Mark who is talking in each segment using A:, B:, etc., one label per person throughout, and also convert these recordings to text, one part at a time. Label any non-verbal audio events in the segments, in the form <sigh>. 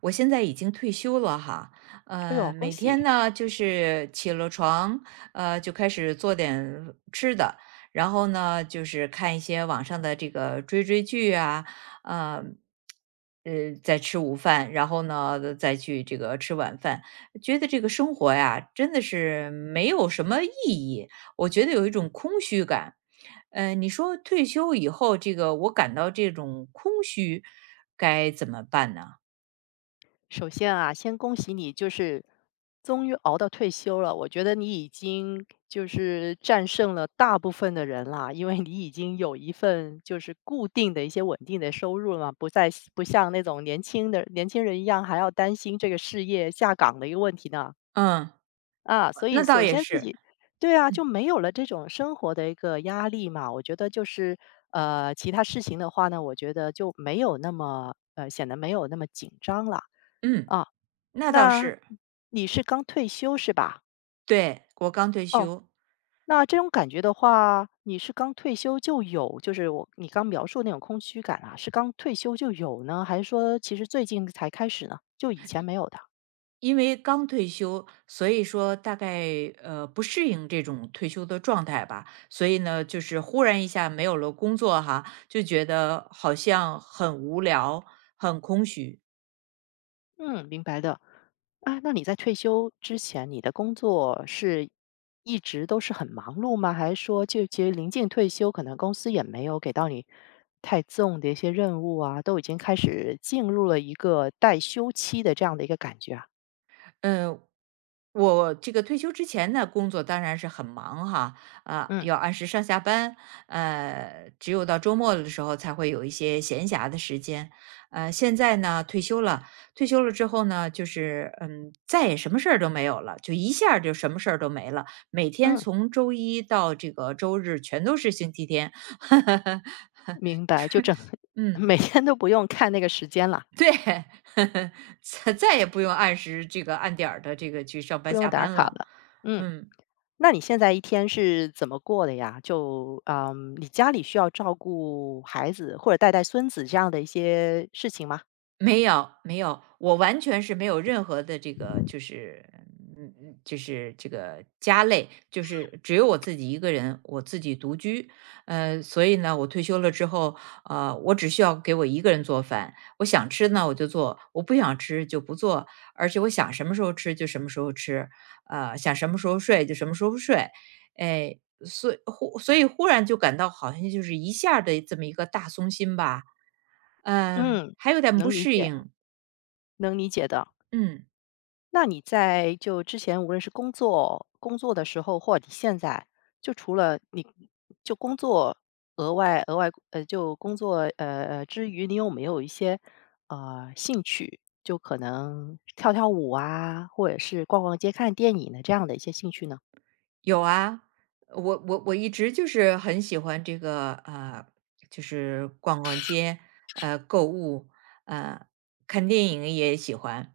A: 我现在已经退休了哈。
B: 哎呦，恭
A: 每天
B: 喜！
A: 呢就是起了床，就开始做点吃的，然后呢就是看一些网上的这个追剧啊。呃，再吃午饭，然后呢再去这个吃晚饭，觉得这个生活呀真的是没有什么意义，我觉得有一种空虚感。你说退休以后，这个我感到这种空虚，该怎么办呢？
B: 首先啊，先恭喜你，就是终于熬到退休了。我觉得你已经就是战胜了大部分的人啦，因为你已经有一份就是固定的一些稳定的收入了嘛，不再不像那种年轻人一样还要担心这个事业下岗的一个问题呢。
A: 嗯。
B: 啊，所以
A: 那倒
B: 首
A: 也
B: 先自
A: 是。
B: 己对啊，
A: 嗯。
B: 就没有了这种生活的一个压力嘛。我觉得就是其他事情的话呢，我觉得就没有那么显得没有那么紧张了。
A: 嗯，
B: 啊。
A: 那倒
B: 那
A: 是。
B: 你是刚退休是吧？
A: 对，我刚退
B: 哦，
A: 休，
B: 那这种感觉的话，你是刚退休就有，就是我你刚描述那种空虚感啊，是刚退休就有呢，还是说其实最近才开始呢？就以前没有的？
A: 因为刚退休，所以说大概不适应这种退休的状态吧，所以呢，就是忽然一下没有了工作哈，就觉得好像很无聊、很空虚。
B: 嗯，明白的。啊，那你在退休之前，你的工作是一直都是很忙碌吗？还是说就其实临近退休，可能公司也没有给到你太重的一些任务啊，都已经开始进入了一个待休期的这样的一个感觉啊？
A: 嗯，我这个退休之前呢，工作当然是很忙哈，啊，
B: 嗯
A: 要按时上下班，只有到周末的时候才会有一些闲暇的时间。现在呢，退休了，退休了之后呢，就是嗯，再也什么事儿都没有了，就一下儿就什么事儿都没了。每天
B: 嗯，
A: 从周一到这个周日，全都是星期天。<laughs>
B: 明白，就整 <laughs>
A: 嗯，
B: 每天都不用看那个时间了，
A: 对，<laughs> 再也不用按时这个按点儿的这个去上
B: 不
A: 班
B: 用
A: 下
B: 打
A: 班
B: 卡
A: 了。
B: 了。嗯，
A: 嗯。
B: 那你现在一天是怎么过的呀？就嗯，你家里需要照顾孩子或者带带孙子这样的一些事情吗？
A: 没有没有，我完全是没有任何的这个，就是嗯嗯，就是这个家累，就是只有我自己一个人，我自己独居。所以呢，我退休了之后，我只需要给我一个人做饭，我想吃呢我就做，我不想吃就不做，而且我想什么时候吃就什么时候吃，想什么时候睡就什么时候睡，哎，所以忽然就感到好像就是一下的这么一个大松心吧，嗯，
B: 嗯，
A: 还有点不
B: 能理
A: 适
B: 解，
A: 应。
B: 能理解的。
A: 嗯，
B: 那你在就之前无论是工作的时候，或者你现在，就除了你就工作额外就工作之余，你有没有一些兴趣？就可能跳跳舞啊，或者是逛逛街、看电影的这样的一些兴趣呢？
A: 有啊，我一直就是很喜欢这个就是逛逛街，购物，呃，看电影也喜欢。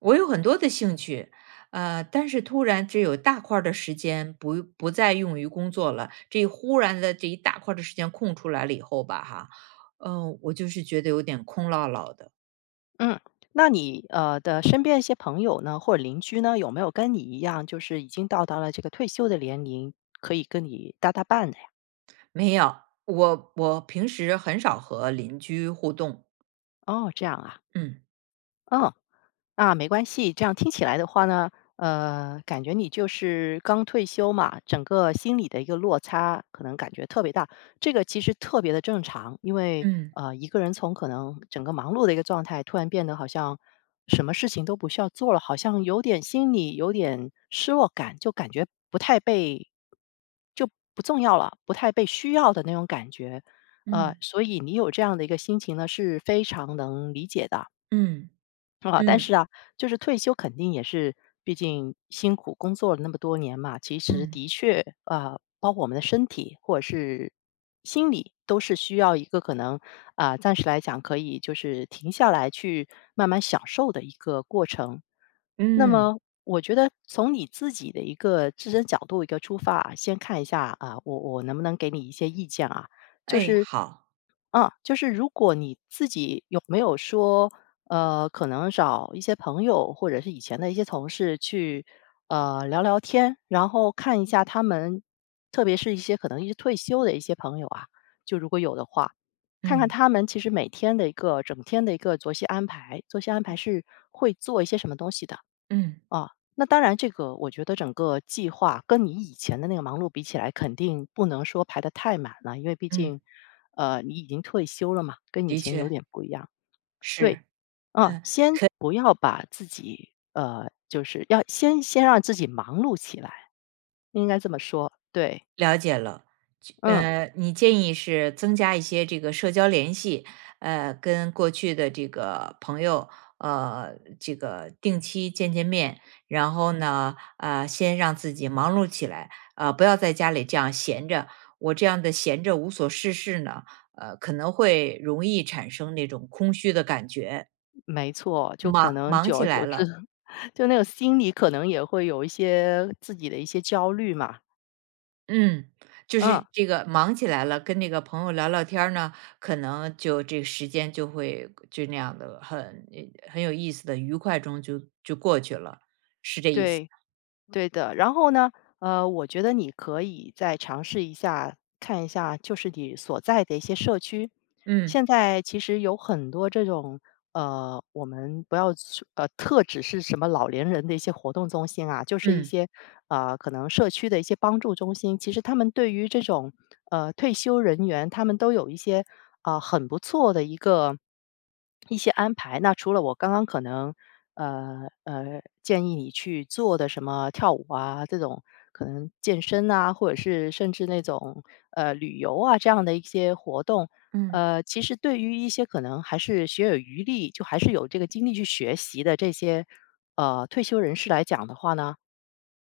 A: 我有很多的兴趣，但是突然这有大块儿的时间不再用于工作了，这一忽然的这一大块儿的时间空出来了以后吧，哈，我就是觉得有点空落落的。
B: 嗯，那你的身边一些朋友呢，或者邻居呢，有没有跟你一样，就是已经到达了这个退休的年龄，可以跟你搭搭伴的呀？
A: 没有，我平时很少和邻居互动。
B: 哦，这样啊，
A: 嗯
B: 嗯。啊，没关系，这样听起来的话呢，感觉你就是刚退休嘛，整个心理的一个落差可能感觉特别大，这个其实特别的正常，因为
A: 嗯
B: 一个人从可能整个忙碌的一个状态，突然变得好像什么事情都不需要做了，好像有点心里有点失落感，就感觉不太被就不重要了，不太被需要的那种感觉，
A: 嗯
B: 所以你有这样的一个心情呢，是非常能理解的。
A: 嗯
B: 啊，但
A: 嗯
B: 是啊，就是退休肯定也是，毕竟辛苦工作了那么多年嘛，其实
A: 嗯
B: 的确啊、包括我们的身体或者是心理，都是需要一个可能啊、暂时来讲可以就是停下来去慢慢享受的一个过程。那
A: 嗯。
B: 么，我觉得从你自己的一个自身角度一个出发啊，先看一下啊，我能不能给你一些意见啊？就
A: 哎，
B: 是，
A: 好。
B: 啊，就是如果你自己有没有说可能找一些朋友或者是以前的一些同事去，聊聊天，然后看一下他们，特别是一些可能一些退休的一些朋友啊，就如果有的话，看看
A: 嗯
B: 他们其实每天的一个整天的一个作息安排，作息安排是会做一些什么东西的
A: 嗯
B: 啊。那当然，这个我觉得整个计划跟你以前的那个忙碌比起来，肯定不能说排得太满了，因为毕
A: 嗯。
B: 竟，你已经退休了嘛，跟以
A: 的
B: 前有
A: 确
B: 点不一样。对，
A: 是。
B: 嗯，
A: 嗯。
B: 先不要把自己，就是要先让自己忙碌起来，应该这么说，对，
A: 了解了，就
B: 嗯，
A: 你建议是增加一些这个社交联系，跟过去的这个朋友，这个定期见见面，然后呢，先让自己忙碌起来，不要在家里这样闲着。我这样的闲着无所事事呢，可能会容易产生那种空虚的感觉，
B: 没错，就可能
A: 忙
B: 久
A: 起
B: 而久
A: 来
B: 之，
A: 了，
B: <laughs> 就那个心里可能也会有一些自己的一些焦虑嘛，
A: 嗯，就是
B: 嗯，
A: 这个忙起来了，跟那个朋友聊聊天儿呢，可能就这时间就会就那样的很有意思的愉快中就过去了，是这意思。
B: 对。对的，然后呢，我觉得你可以再尝试一下，看一下就是你所在的一些社区，
A: 嗯
B: 现在其实有很多这种，我们不要说特指是什么老年人的一些活动中心啊，就是一
A: 嗯
B: 些，可能社区的一些帮助中心，其实他们对于这种，退休人员，他们都有一些，啊、很不错的一个。一些安排。那除了我刚刚可能，建议你去做的什么跳舞啊，这种可能健身啊，或者是甚至那种旅游啊这样的一些活动，
A: 嗯。
B: 其实对于一些可能还是学有余力，就还是有这个精力去学习的这些退休人士来讲的话呢，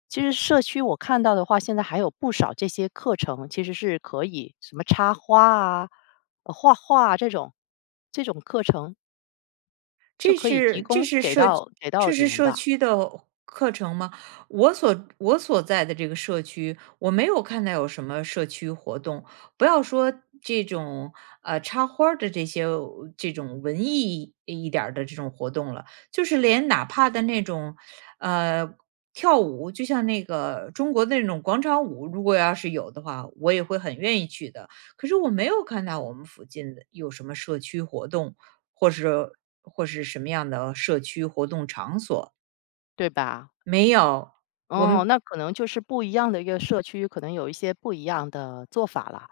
B: 其实社区我看到的话，现在还有不少这些课程，其实是可以什么插花啊、画画啊这种这种课程，就
A: 这
B: 可以提
A: 是这
B: 供
A: 是
B: 给
A: 社区
B: 到给到
A: 这
B: 你
A: 是
B: 们
A: 社
B: 的，
A: 区的课程吗？我所在的这个社区，我没有看到有什么社区活动。不要说这种插花儿的这些这种文艺一点儿的这种活动了，就是连哪怕的那种呃跳舞，就像那个中国的那种广场舞，如果要是有的话，我也会很愿意去的。可是我没有看到我们附近的有什么社区活动，或是或是什么样的社区活动场所。
B: 对吧？
A: 没有，我
B: 哦，
A: 们
B: 那可能就是不一样的一个社区，可能有一些不一样的做法了。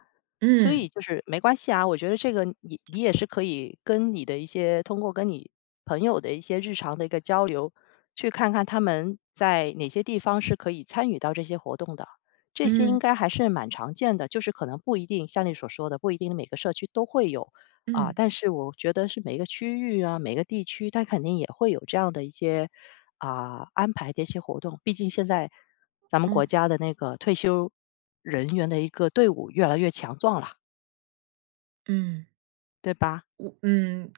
B: 所以
A: 嗯，
B: 就是没关系啊，我觉得这个你也是可以跟你的一些通过跟你朋友的一些日常的一个交流，去看看他们在哪些地方是可以参与到这些活动的。这些应
A: 嗯，
B: 该还是蛮常见的，就是可能不一定像你所说的，不一定每个社区都会有啊，
A: 嗯，
B: 但是我觉得是每个区域啊，每个地区，它肯定也会有这样的一些啊安排的一些活动。毕竟现在咱们
A: 嗯，
B: 国家的那个退休人员的一个队伍越来越强壮了。
A: 嗯，嗯
B: 对吧？
A: 我嗯，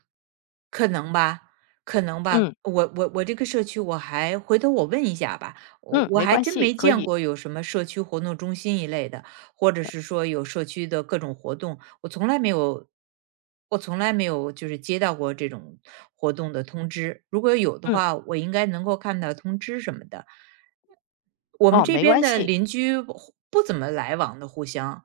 A: 可能吧，可能吧。
B: 嗯，
A: 我这个社区我还回头我问一下吧，我
B: 嗯，
A: 我
B: 没
A: 还
B: 关
A: 真
B: 系，
A: 没
B: 可
A: 见
B: 以，
A: 过有什么社区活动中心一类的，或者是说有社区的各种活动，我从来没有就是接到过这种活动的通知。如果有的
B: 嗯，
A: 话，我应该能够看到通知什么的。我们
B: 哦，
A: 这
B: 没
A: 边
B: 关
A: 的
B: 系，
A: 邻居不怎么来往的互相，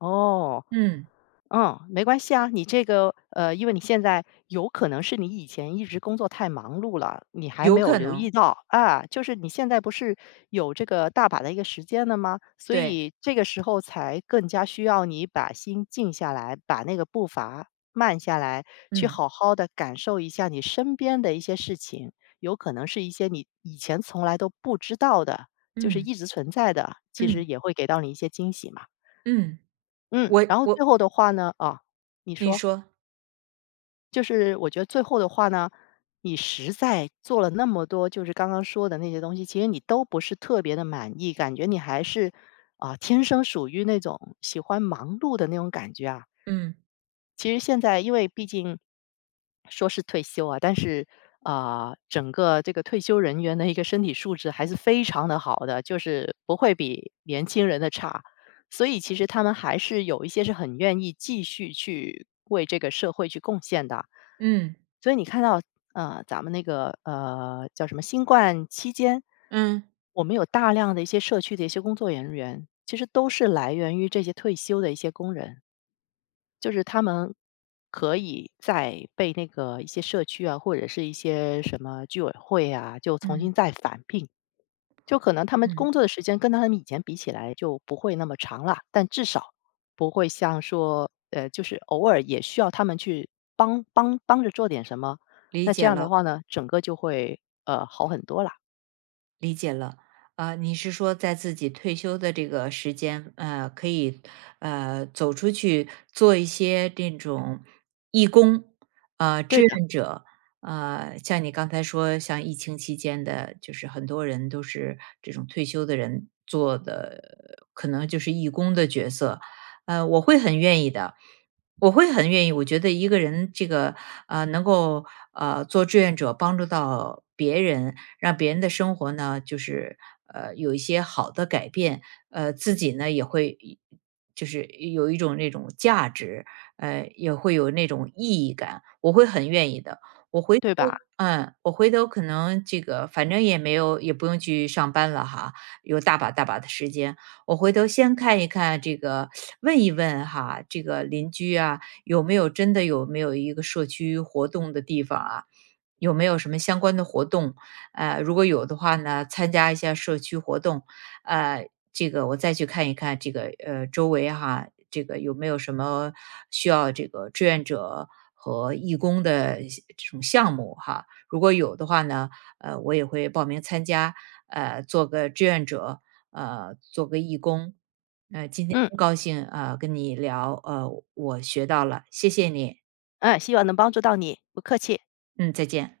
B: 哦，
A: 嗯，
B: 嗯，没关系啊，你这个因为你现在有可能是你以前一直工作太忙碌了，你还
A: 有
B: 没有
A: 可
B: 留意
A: 能，
B: 到啊，就是你现在不是有这个大把的一个时间了吗？所
A: 对，
B: 以这个时候才更加需要你把心静下来，把那个步伐慢下来，去
A: 嗯
B: 好好的感受一下你身边的一些事情，有可能是一些你以前从来都不知道的，就是
A: 嗯
B: 一直存在的，其实
A: 嗯
B: 也会给到你一些惊喜嘛。
A: 嗯，
B: 嗯，
A: 我
B: 然后
A: 我
B: 最后的话呢啊，你
A: 你
B: 说，
A: 说，
B: 就是我觉得最后的话呢，你实在做了那么多，就是刚刚说的那些东西，其实你都不是特别的满意，感觉你还是啊、天生属于那种喜欢忙碌的那种感觉啊。
A: 嗯
B: 其实现在因为毕竟说是退休啊，但是啊、整个这个退休人员的一个身体素质还是非常的好的，就是不会比年轻人的差。所以其实他们还是有一些是很愿意继续去为这个社会去贡献的。
A: 嗯
B: 所以你看到咱们那个叫什么新冠期间，
A: 嗯，
B: 我们有大量的一些社区的一些工作人员，其实都是来源于这些退休的一些工人。就是他们可以再被那个一些社区啊，或者是一些什么居委会啊，就重
A: 嗯
B: 新再返聘。就可能他们
A: 嗯，
B: 工作的时间跟他们以前比起来就不会那么长了，但至少不会像说，就是偶尔也需要他们去帮着做点什么。
A: 理
B: 那这
A: 解
B: 样的
A: 了。
B: 话呢，整个就会好很多啦。
A: 理解了，啊、你是说在自己退休的这个时间，可以走出去做一些这种义工，
B: 对
A: 志
B: 的，
A: 愿者，像你刚才说，像疫情期间的，就是很多人都是这种退休的人做的，可能就是义工的角色，我会很愿意的。我会很愿意，我觉得一个人这个能够做志愿者帮助到别人，让别人的生活呢，就是有一些好的改变，自己呢也会一就是有一种那种价值，也会有那种意义感，我会很愿意的。我回
B: 对
A: 头
B: 吧？
A: 嗯，我回头可能这个反正也没有，也不用去上班了哈，有大把大把的时间，我回头先看一看这个，问一问哈，这个邻居啊，有没有一个社区活动的地方啊？有没有什么相关的活动？如果有的话呢，参加一下社区活动。呃，这个我再去看一看这个周围哈，这个有没有什么需要这个志愿者和义工的一些这种项目哈。如果有的话呢，我也会报名参加，做个志愿者，做个义工。今天
B: 嗯
A: 很高兴跟你聊，我学到了，谢谢你，
B: 嗯，希望能帮助到你，不客气。
A: 嗯，再见。